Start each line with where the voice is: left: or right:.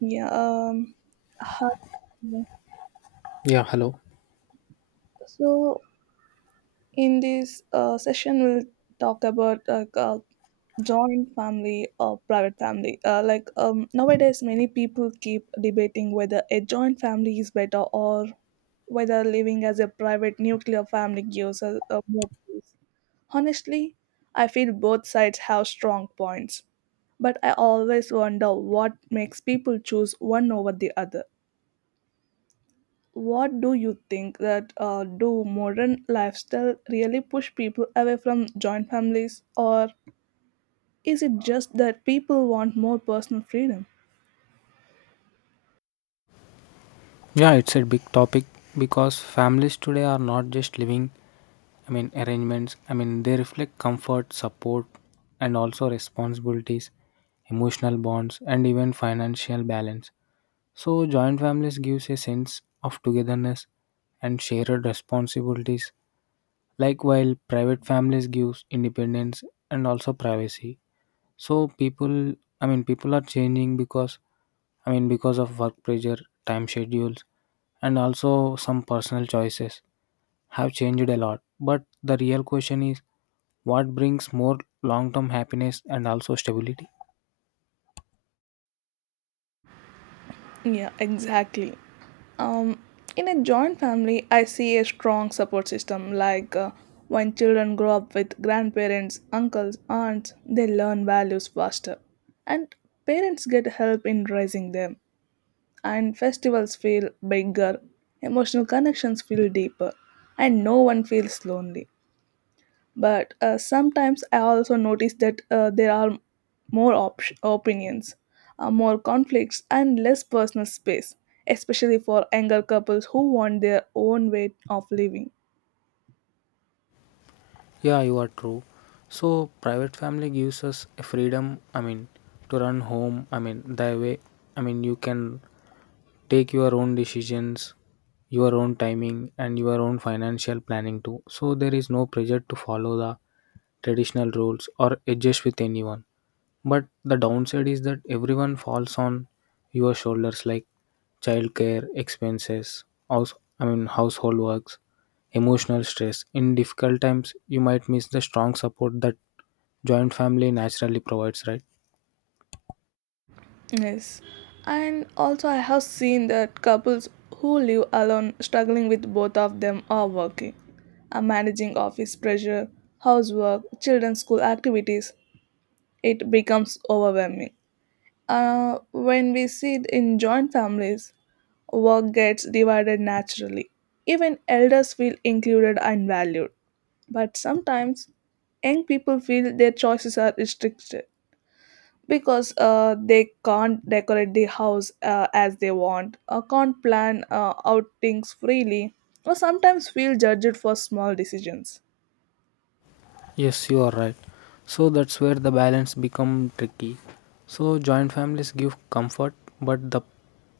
right: Yeah. How-
left: Yeah, hello.
right: so in this session, we'll talk about joint family or private family. Nowadays, many people keep debating whether a joint family is better or whether living as a private nuclear family gives us more peace. Honestly, I feel both sides have strong points, but I always wonder what makes people choose one over the other. What do you think that do modern lifestyle really push people away from joint families, or is it just that people want more personal freedom?
left: Yeah, it's a big topic because families today are not just living, I mean, arrangements. I mean, they reflect comfort, support, and also responsibilities, emotional bonds, and even financial balance. So, joint families gives a sense of togetherness and shared responsibilities, like while private families gives independence and also privacy. So people, I mean, people are changing because, I mean, because of work pressure, time schedules, and also some personal choices have changed a lot. But the real question is what brings more long term happiness and also stability?
right: Yeah, exactly. Um, in a joint family, I see a strong support system. Like when children grow up with grandparents, uncles, aunts, they learn values faster, and parents get help in raising them. And festivals feel bigger, emotional connections feel deeper, and no one feels lonely. But sometimes I also notice that there are opinions, more conflicts, and less personal space, especially for younger couples who want their own way of living.
left: Yeah, you are true. So, private family gives us a freedom, I mean, to run home, I mean, the way, I mean, you can take your own decisions, your own timing, and your own financial planning too, so there is no pressure to follow the traditional rules or adjust with anyone. But the downside is that everyone falls on your shoulders, like childcare, expenses, house I mean household works, emotional stress in difficult times. You might miss the strong support that joint family naturally provides, right?
right: Yes. And also, I have seen that couples who live alone struggling with both of them are working, are managing office pressure, housework, children's school activities. It becomes overwhelming. When we see it in joint families, work gets divided naturally. Even elders feel included and valued. But sometimes, young people feel their choices are restricted because they can't decorate the house as they want, can't plan outings freely, or sometimes feel judged for small decisions.
left: Yes, you are right. So that's where the balance become tricky. So joint families give comfort, but the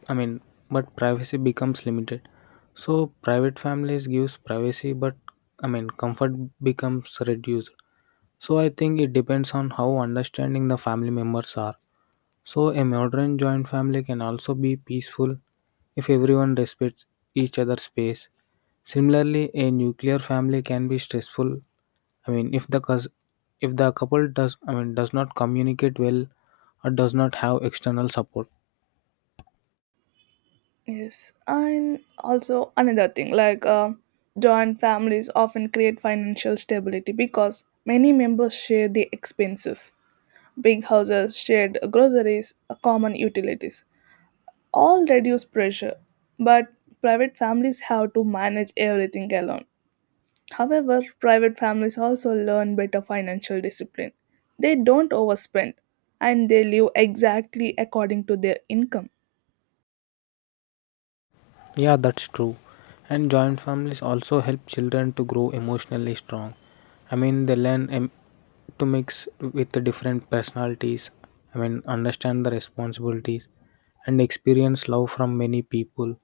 left: I mean, but privacy becomes limited. So private families gives privacy, but I mean, comfort becomes reduced. So I think it depends on how understanding the family members are. So a modern joint family can also be peaceful if everyone respects each other's space. Similarly, a nuclear family can be stressful, I mean, if the couple does, I mean, does not communicate well or does not have external support.
right: Yes, and also another thing like joint families often create financial stability because many members share the expenses. Big houses, shared groceries, common utilities all reduce pressure, but private families have to manage everything alone. However, private families also learn better financial discipline. They don't overspend and they live exactly according to their income.
left: Yeah, that's true. And joint families also help children to grow emotionally strong. I mean, they learn to mix with the different personalities. I mean, understand the responsibilities and experience love from many people.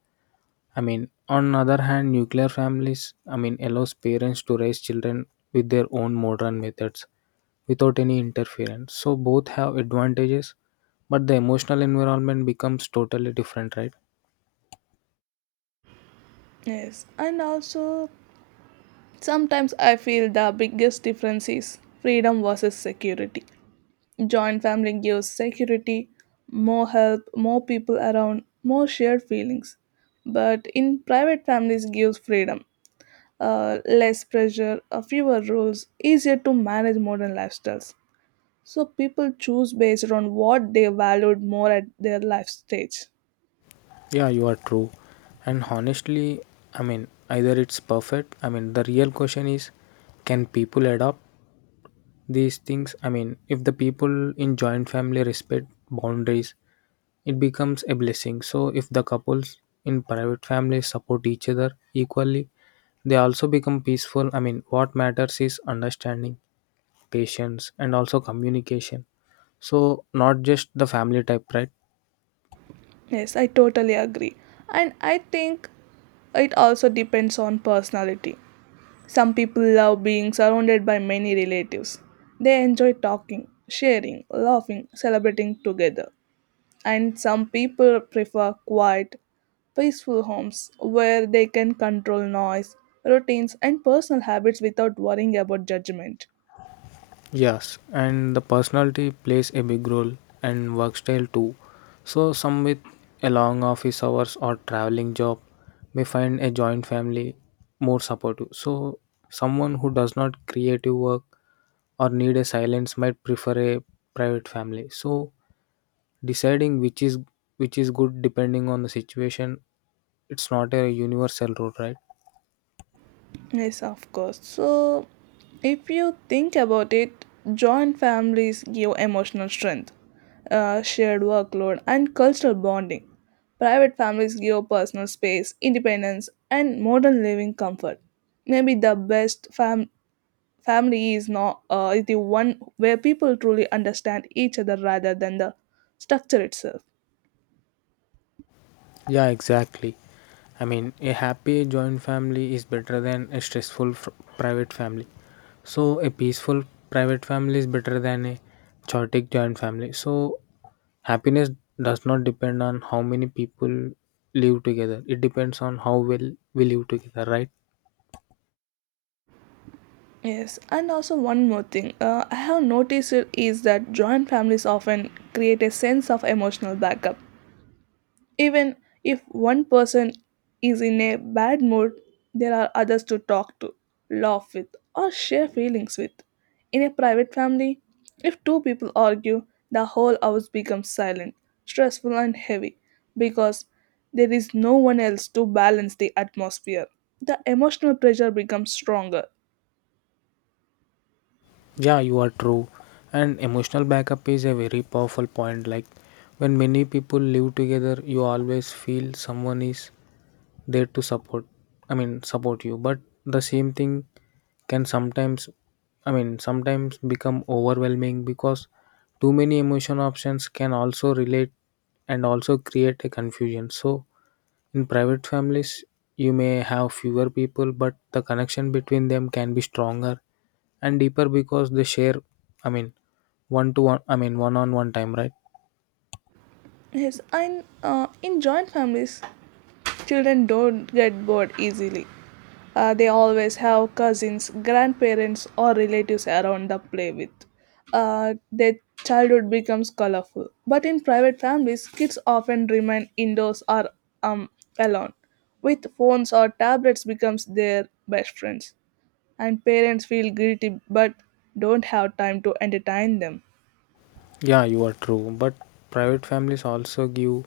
left: I mean, on other hand, nuclear families, I mean, allows parents to raise children with their own modern methods without any interference. So both have advantages, but the emotional environment becomes totally different, right?
right: Yes, and also sometimes I feel the biggest difference is freedom versus security. Joint family gives security, more help, more people around, more shared feelings. But in private families gives freedom, less pressure, fewer rules, easier to manage modern lifestyles. So people choose based on what they valued more at their life stage.
left: Yeah, you are true. And honestly, I mean, either it's perfect. I mean, the real question is, can people adopt these things? I mean, if the people in joint family respect boundaries, it becomes a blessing. So if the couples in private families support each other equally, they also become peaceful. I mean, what matters is understanding, patience, and also communication, so not just the family type, right?
right: Yes, I totally agree. And I think it also depends on personality. Some people love being surrounded by many relatives. They enjoy talking, sharing, laughing, celebrating together. And some people prefer quiet, peaceful homes where they can control noise, routines, and personal habits without worrying about judgment.
left: Yes, and the personality plays a big role, and work style too. So some with a long office hours or traveling job may find a joint family more supportive. So someone who does not creative work or need a silence might prefer a private family. So deciding which is good depending on the situation, it's not a universal rule, right?
right: Yes, of course. So, if you think about it, joint families give emotional strength, shared workload, and cultural bonding. Private families give personal space, independence, and modern living comfort. Maybe family is not, is the one where people truly understand each other rather than the structure itself.
left: Yeah, exactly. I mean, a happy joint family is better than a stressful private family. So, a peaceful private family is better than a chaotic joint family. So, happiness does not depend on how many people live together, it depends on how well we live together, right?
right: Yes, and also one more thing I have noticed it is that joint families often create a sense of emotional backup. Even if one person is in a bad mood, there are others to talk to, laugh with, or share feelings with. In a private family, if two people argue, the whole house becomes silent, stressful, and heavy because there is no one else to balance the atmosphere. The emotional pressure becomes stronger.
left: Yeah, you are true. And emotional backup is a very powerful point. Like, when many people live together, you always feel someone is there to support I mean support you. But the same thing can sometimes I mean sometimes become overwhelming because too many emotion options can also relate and also create a confusion. So in private families, you may have fewer people, but the connection between them can be stronger and deeper because they share, I mean one to one I mean one on one time, right?
right: Yes, and in joint families, children don't get bored easily. They always have cousins, grandparents, or relatives around to play with. Their childhood becomes colorful. But in private families, kids often remain indoors or um, alone, with phones or tablets becomes their best friends. And parents feel guilty but don't have time to entertain them.
left: Yeah, you are true. But private families also give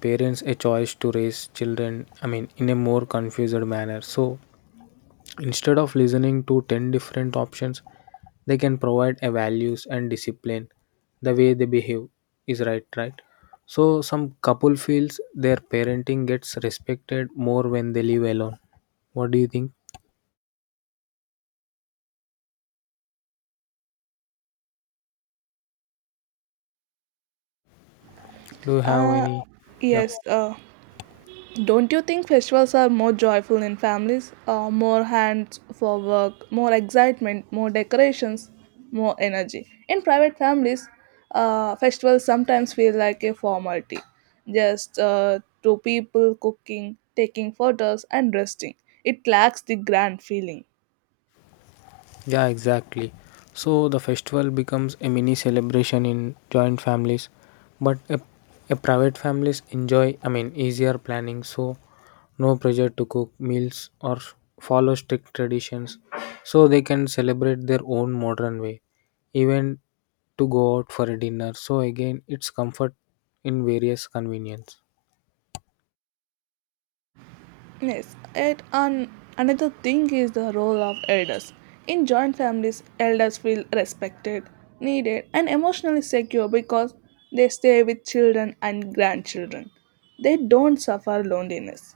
left: parents a choice to raise children, I mean, in a more confused manner. So instead of listening to 10 different options, they can provide a values and discipline. The way they behave is right, right? So some couple feels their parenting gets respected more when they live alone. What do you think? Do you have
right: Uh,
left: any? Yeah.
right: yes, uh, Don't you think festivals are more joyful in families? More hands for work, more excitement, more decorations, more energy. In private families, festivals sometimes feel like a formality, just two people cooking, taking photos, and resting. It lacks the grand feeling.
left: Yeah, exactly. So the festival becomes a mini celebration in joint families, but a private families enjoy, I mean, easier planning. So no pressure to cook meals or follow strict traditions. So they can celebrate their own modern way, even to go out for a dinner. So again, it's comfort in various convenience.
right: Yes, and another thing is the role of elders. In joint families, elders feel respected, needed, and emotionally secure because they stay with children and grandchildren. They don't suffer loneliness.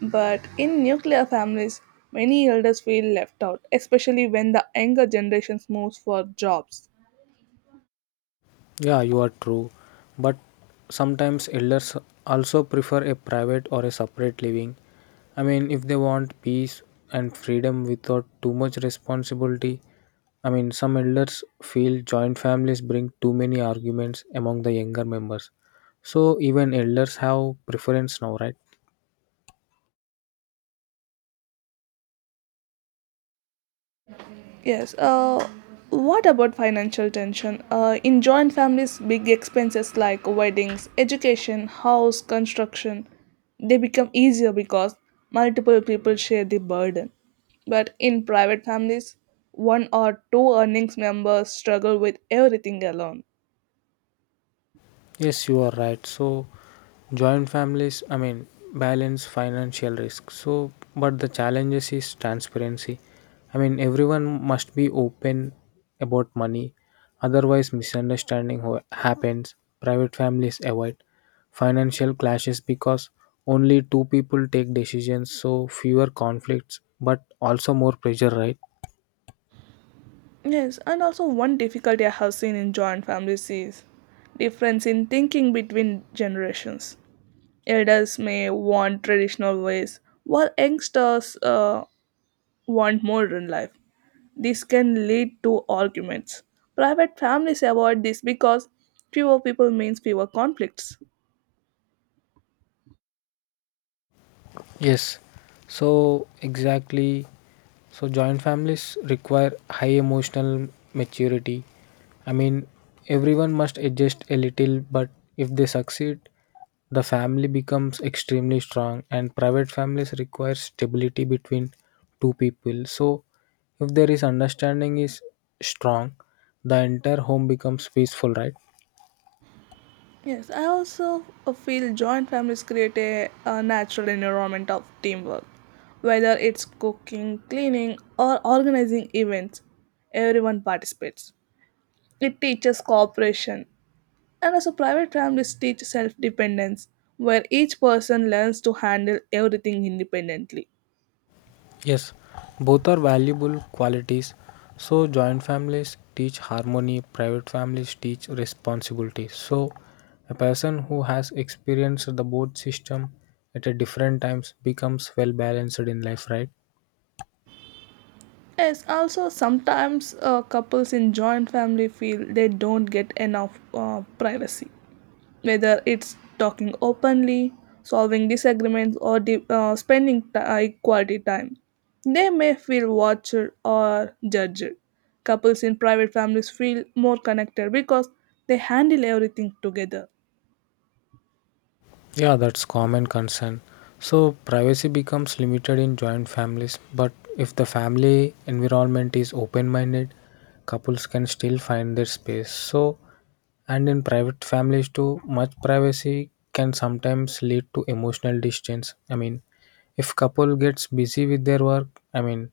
right: But in nuclear families, many elders feel left out, especially when the younger generations moves for jobs.
left: Yeah, you are true. But sometimes elders also prefer a private or a separate living. I mean, if they want peace and freedom without too much responsibility. I mean, some elders feel joint families bring too many arguments among the younger members. So even elders have preference now, right?
right: Yes. What about financial tension? In joint families, big expenses like weddings, education, house construction, they become easier because multiple people share the burden. But in private families, one or two earnings members struggle with everything alone.
left: Yes, you are right. So, joint families, I mean, balance financial risk. So, but the challenges is transparency. I mean, everyone must be open about money, otherwise, misunderstanding happens. Private families avoid financial clashes because only two people take decisions, so fewer conflicts, but also more pressure, right?
right: Yes, and also one difficulty I have seen in joint families is difference in thinking between generations. Elders may want traditional ways, while youngsters want modern life. This can lead to arguments. Private families avoid this because fewer people means fewer conflicts.
left: Yes, so exactly. So joint families require high emotional maturity. I mean, everyone must adjust a little, but if they succeed, the family becomes extremely strong. And private families require stability between two people. So if there is understanding is strong, the entire home becomes peaceful, right?
right: Yes, I also feel joint families create a natural environment of teamwork. Whether it's cooking, cleaning, or organizing events, everyone participates. It teaches cooperation. And also, private families teach self dependence, where each person learns to handle everything independently.
left: Yes, both are valuable qualities. So, joint families teach harmony, private families teach responsibility. So, a person who has experienced the both system at a different times becomes well balanced in life, right?
right: Yes, also, sometimes couples in joint family feel they don't get enough privacy, whether it's talking openly, solving disagreements, or quality time. They may feel watched or judged. Couples in private families feel more connected because they handle everything together.
left: Yeah, that's common concern. So, privacy becomes limited in joint families, but if the family environment is open minded, couples can still find their space. So, and in private families too, much privacy can sometimes lead to emotional distance. I mean, if couple gets busy with their work, I mean,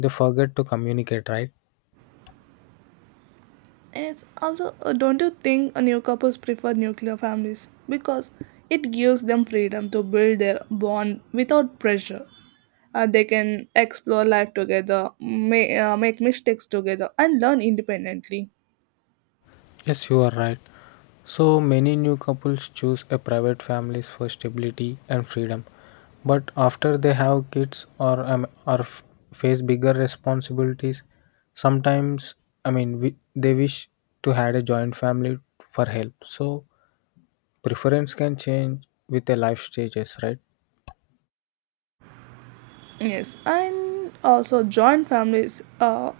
left: they forget to communicate, right?
right: It's also, don't you think new couples prefer nuclear families? Because it gives them freedom to build their bond without pressure. They can explore life together, make mistakes together, and learn independently.
left: Yes, you are right. So many new couples choose a private families for stability and freedom. But after they have kids or face bigger responsibilities, sometimes I mean they wish to had a joint family for help. So preference can change with the life stages, right?
right: Yes, and also joint families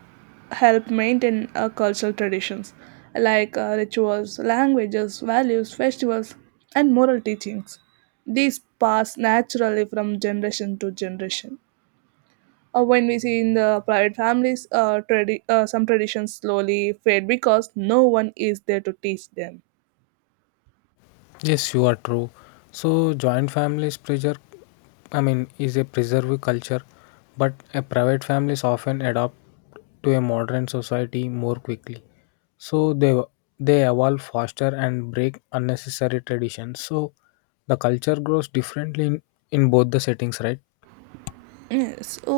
right: help maintain cultural traditions like rituals, languages, values, festivals, and moral teachings. These pass naturally from generation to generation. When we see in the private families some traditions slowly fade because no one is there to teach them.
left: Yes, you are true. So joint families pressure, I mean, is a preserve culture. But a private families often adapt to a modern society more quickly, so they evolve faster and break unnecessary traditions. So the culture grows differently in both the settings, right?
right: Yes. So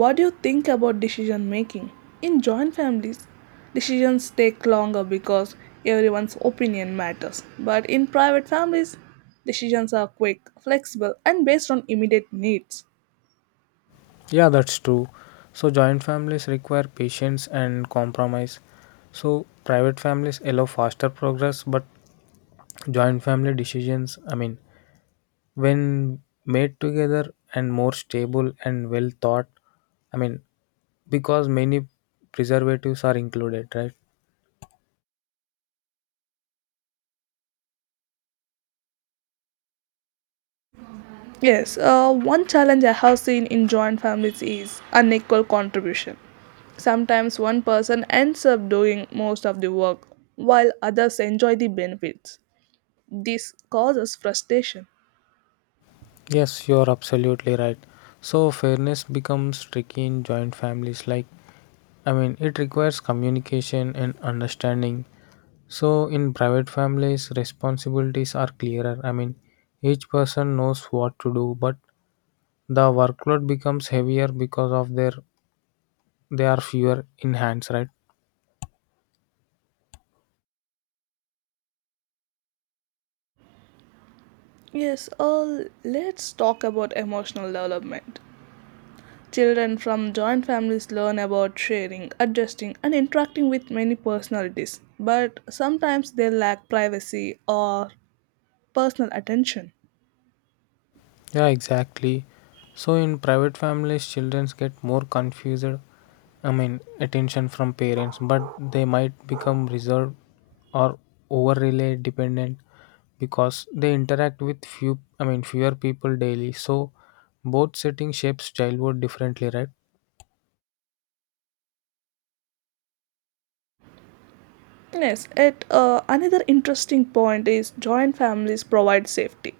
right: what do you think about decision making in joint families? Decisions take longer because everyone's opinion matters, but in private families decisions are quick, flexible, and based on immediate needs.
left: Yeah, that's true. So, joint families require patience and compromise. So, private families allow faster progress, but joint family decisions, I mean, when made together and more stable and well thought, I mean, because many preservatives are included, right?
right: Yes, one challenge I have seen in joint families is unequal contribution. Sometimes one person ends up doing most of the work while others enjoy the benefits. This causes frustration.
left: Yes, you're absolutely right. So, fairness becomes tricky in joint families, like I mean, it requires communication and understanding. So, in private families, responsibilities are clearer. I mean, each person knows what to do, but the workload becomes heavier because of their they are fewer in hands, right?
right: Yes, let's talk about emotional development. Children from joint families learn about sharing, adjusting, and interacting with many personalities, but sometimes they lack privacy or personal attention.
left: Yeah, exactly. So in private families, children get more confused. I mean, attention from parents, but they might become reserved or overly dependent because they interact with few. I mean, fewer people daily. So both setting shapes childhood differently, right?
right: Yes, at another interesting point is joint families provide safety.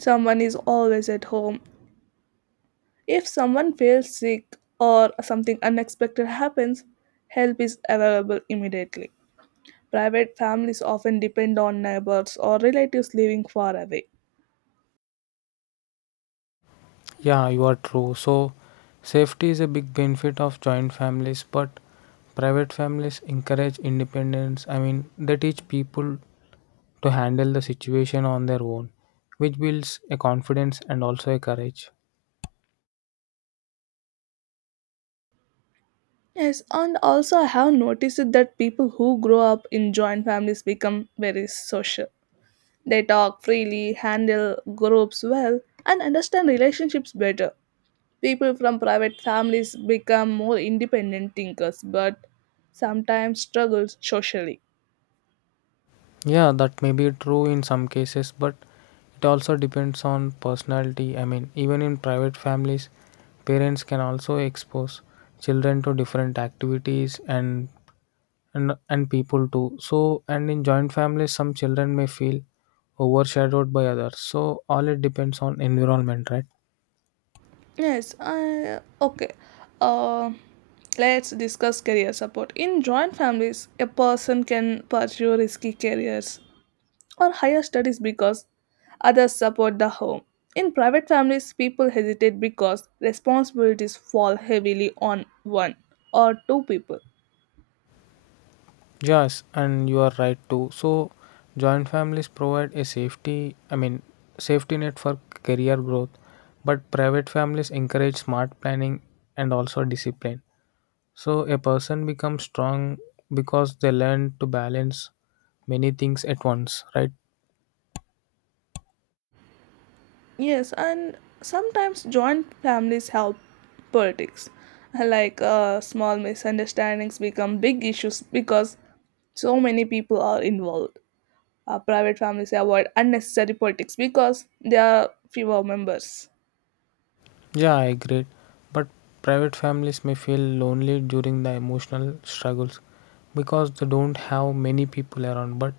right: Someone is always at home. If someone feels sick or something unexpected happens, help is available immediately. Private families often depend on neighbors or relatives living far away.
left: Yeah, you are true. So safety is a big benefit of joint families, but private families encourage independence. I mean, they teach people to handle the situation on their own, which builds a confidence and also a courage.
right: Yes, and also I have noticed that people who grow up in joint families become very social. They talk freely, handle groups well, and understand relationships better. People from private families become more independent thinkers but sometimes struggle socially.
left: Yeah, that may be true in some cases, but it also depends on personality. I mean, even in private families, parents can also expose children to different activities and people too. So, and in joint families, some children may feel overshadowed by others. So, all it depends on environment, right?
right: Yes, I, okay. Uh, let's discuss career support. In joint families, a person can pursue risky careers or higher studies because others support the home. In private families, people hesitate because responsibilities fall heavily on one or two people.
left: Yes, and you are right too. So, joint families provide a safety, I mean, safety net for career growth, but private families encourage smart planning and also discipline. So, a person becomes strong because they learn to balance many things at once, right?
right: Yes, and sometimes joint families help politics. Like small misunderstandings become big issues because so many people are involved. Private families avoid unnecessary politics because there are fewer members.
left: Yeah, I agree. But private families may feel lonely during the emotional struggles because they don't have many people around. But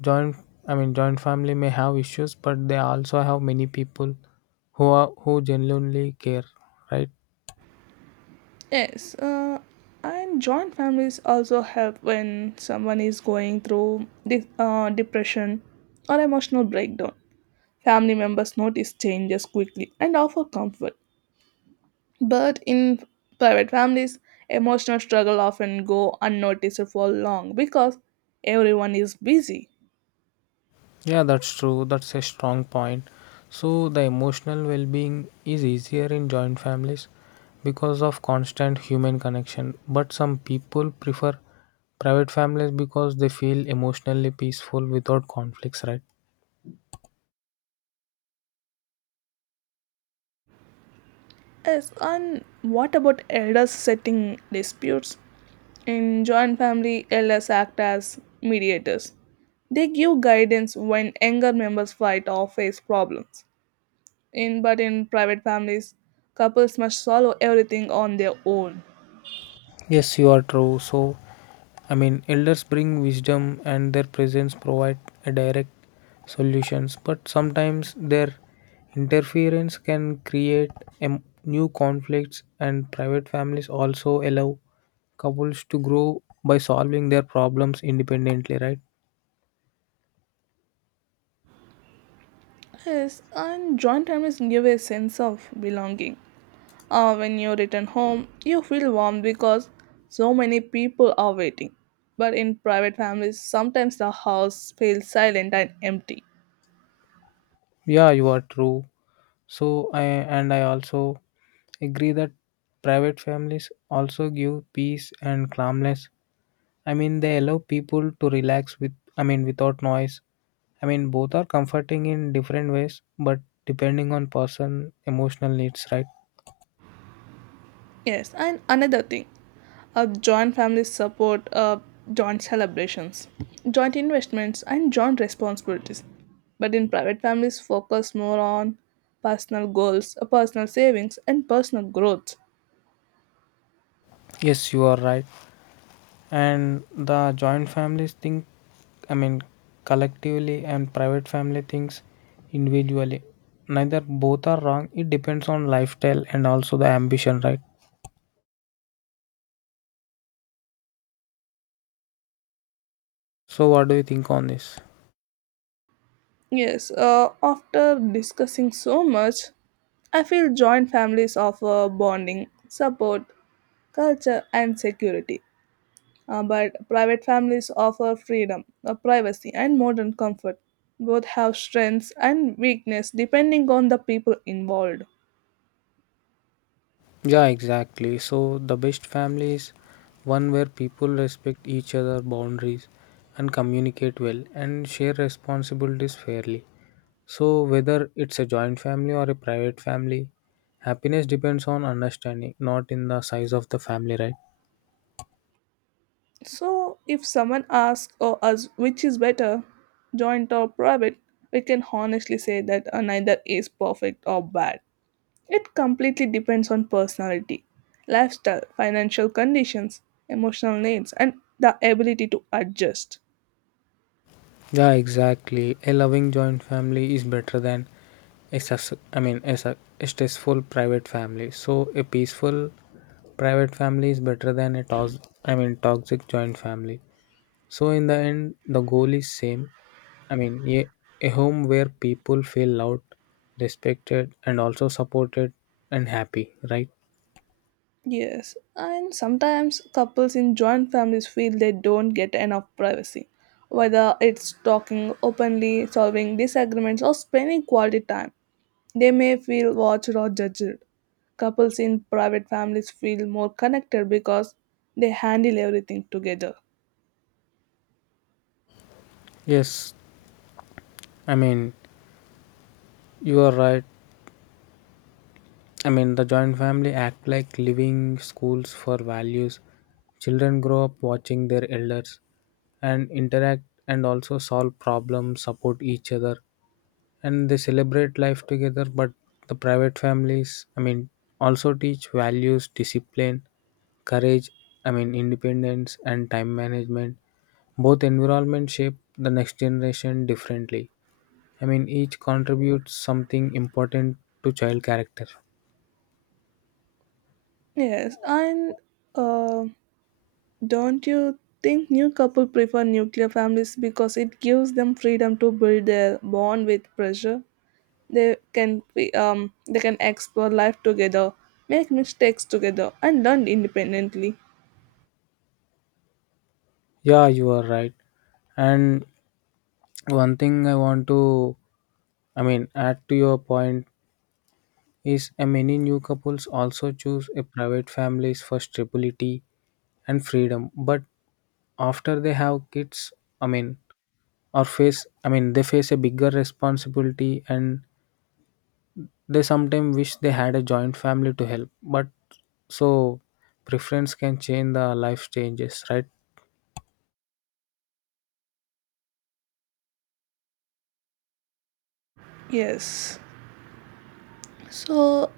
left: joint I mean joint family may have issues but they also have many people who genuinely care, right?
right: Yes, and joint families also help when someone is going through depression or emotional breakdown. Family members notice changes quickly and offer comfort. But in private families, emotional struggle often go unnoticed for long because everyone is busy.
left: Yeah, that's true. That's a strong point. So the emotional well-being is easier in joint families because of constant human connection, but some people prefer private families because they feel emotionally peaceful without conflicts, right?
right: Yes, and what about elders setting disputes? In joint family, elders act as mediators. They give guidance when younger members fight or face problems. In but in private families, couples must solve everything on their own.
left: Yes, you are true. So, I mean, elders bring wisdom and their presence provide a direct solutions, but sometimes their interference can create new conflicts, and private families also allow couples to grow by solving their problems independently, right?
right: Yes, and joint families give a sense of belonging. When you return home, you feel warm because so many people are waiting. But in private families, sometimes the house feels silent and empty.
left: Yeah, you are true. So, I also agree that private families also give peace and calmness. I mean, they allow people to relax with, I mean, without noise. I mean, both are comforting in different ways, but depending on person emotional needs, right?
right: Yes, and another thing, joint families support joint celebrations, joint investments, and joint responsibilities. But in private families, focus more on personal goals, personal savings, and personal growth.
left: Yes, you are right. And the joint families think, I mean, collectively, and private family thinks individually. Neither both are wrong. It depends on lifestyle and also the ambition, right? So, what do you think on this?
right: Yes, after discussing so much, I feel joint families offer bonding, support, culture, and security. But private families offer freedom, privacy, and modern comfort. Both have strengths and weakness depending on the people involved.
left: Yeah, exactly. So the best family is one where people respect each other boundaries and communicate well and share responsibilities fairly. So whether it's a joint family or a private family, happiness depends on understanding, not in the size of the family, right?
right: So, if someone asks or us which is better, joint or private, we can honestly say that neither is perfect or bad. It completely depends on personality, lifestyle, financial conditions, emotional needs, and the ability to adjust.
left: Yeah, exactly. A loving joint family is better than I mean, a stressful private family. So a peaceful private family is better than a I mean, toxic joint family. So in the end, the goal is same. I mean, a home where people feel loved, respected, and also supported, and happy, right?
right: Yes, and sometimes couples in joint families feel they don't get enough privacy, whether it's talking openly, solving disagreements, or spending quality time. They may feel watched or judged. Couples in private families feel more connected because they handle everything together.
left: Yes, I mean, you are right. I mean, the joint family act like living schools for values. Children grow up watching their elders and interact and also solve problems, support each other, and they celebrate life together. But the private families, I mean, also teach values, discipline, courage, I mean, independence, and time management. Both environments shape the next generation differently. I mean, each contributes something important to child character.
right: Yes, and uh, don't you think new couple prefer nuclear families because it gives them freedom to build their bond with pressure? They can explore life together, make mistakes together, and learn independently.
left: Yeah, you are right. And one thing I want to, I mean, add to your point is many new couples also choose a private families for stability and freedom. But after they have kids, I mean, or face, I mean, they face a bigger responsibility, and they sometimes wish they had a joint family to help, but so preference can change the life changes, right?
right: Yes. So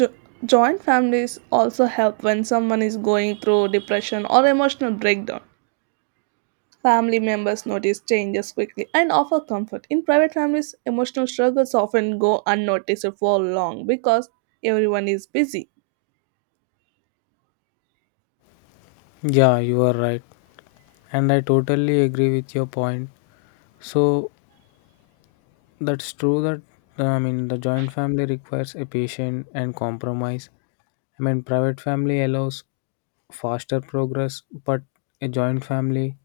right: jo- joint families also help when someone is going through depression or emotional breakdown. Family members notice changes quickly and offer comfort. In private families, emotional struggles often go unnoticed for long because everyone is busy.
left: Yeah, you are right. And I totally agree with your point. So that's true that I mean, the joint family requires a patient and compromise. I mean, private family allows faster progress, but a joint family,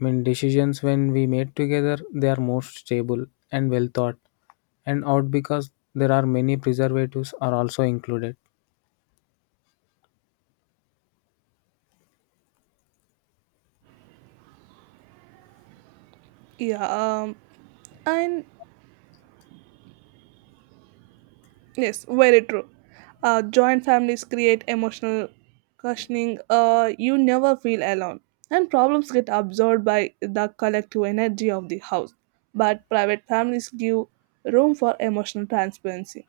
left: I mean, decisions when we made together they are more stable and well thought and out because there are many preservatives are also included.
right: Yeah, and Yes, very true. Joint families create emotional cushioning. You never feel alone, and problems get absorbed by the collective energy of the house. But private families give room for emotional transparency.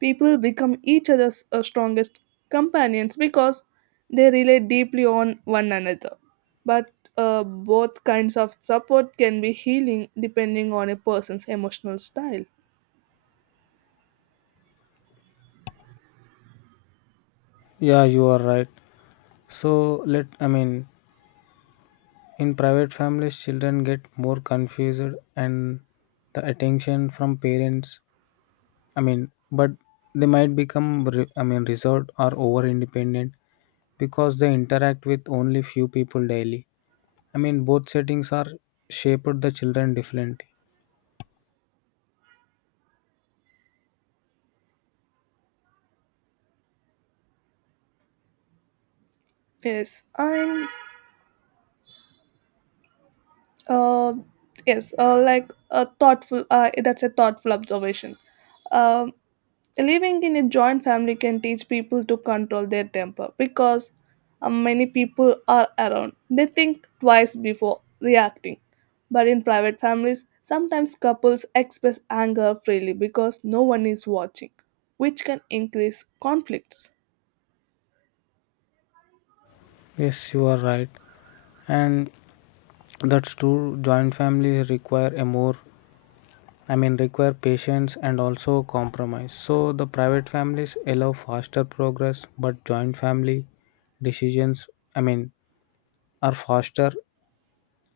right: People become each other's strongest companions because they rely deeply on one another. But both kinds of support can be healing depending on a person's emotional style.
left: Yeah, you are right. So let I mean, in private families children get more confused, and the attention from parents, I mean, but they might become I mean, reserved or over independent because they interact with only few people daily. I mean, both settings are shaped the children differently.
right: Yes, I'm. Uh, yes, like a thoughtful. That's a thoughtful observation. Um, Living in a joint family can teach people to control their temper because many people are around. They think twice before reacting. But in private families, sometimes couples express anger freely because no one is watching, which can increase conflicts.
left: Yes, you are right. And that's true joint families require a more I mean, require patience and also compromise. So, the private families allow faster progress, but joint family decisions, I mean, are faster.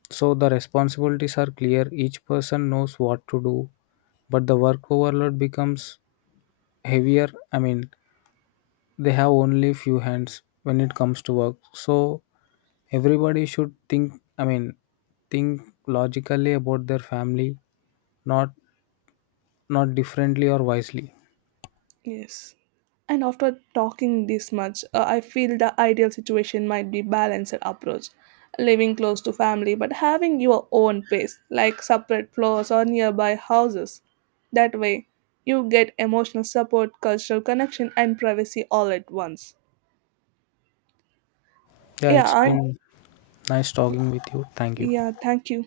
left: So, the responsibilities are clear, each person knows what to do, but the work overload becomes heavier. I mean, they have only few hands when it comes to work. So, everybody should I mean, think logically about their family, not not differently or wisely.
right: Yes. And after talking this much, I feel the ideal situation might be balanced approach. Living close to family, but having your own place, like separate floors or nearby houses. That way, you get emotional support, cultural connection, and privacy all at once.
left: Yeah,
right: Yeah,
left: it's
right: and
left: been. Nice talking with you. Thank you.
right: yeah, thank you.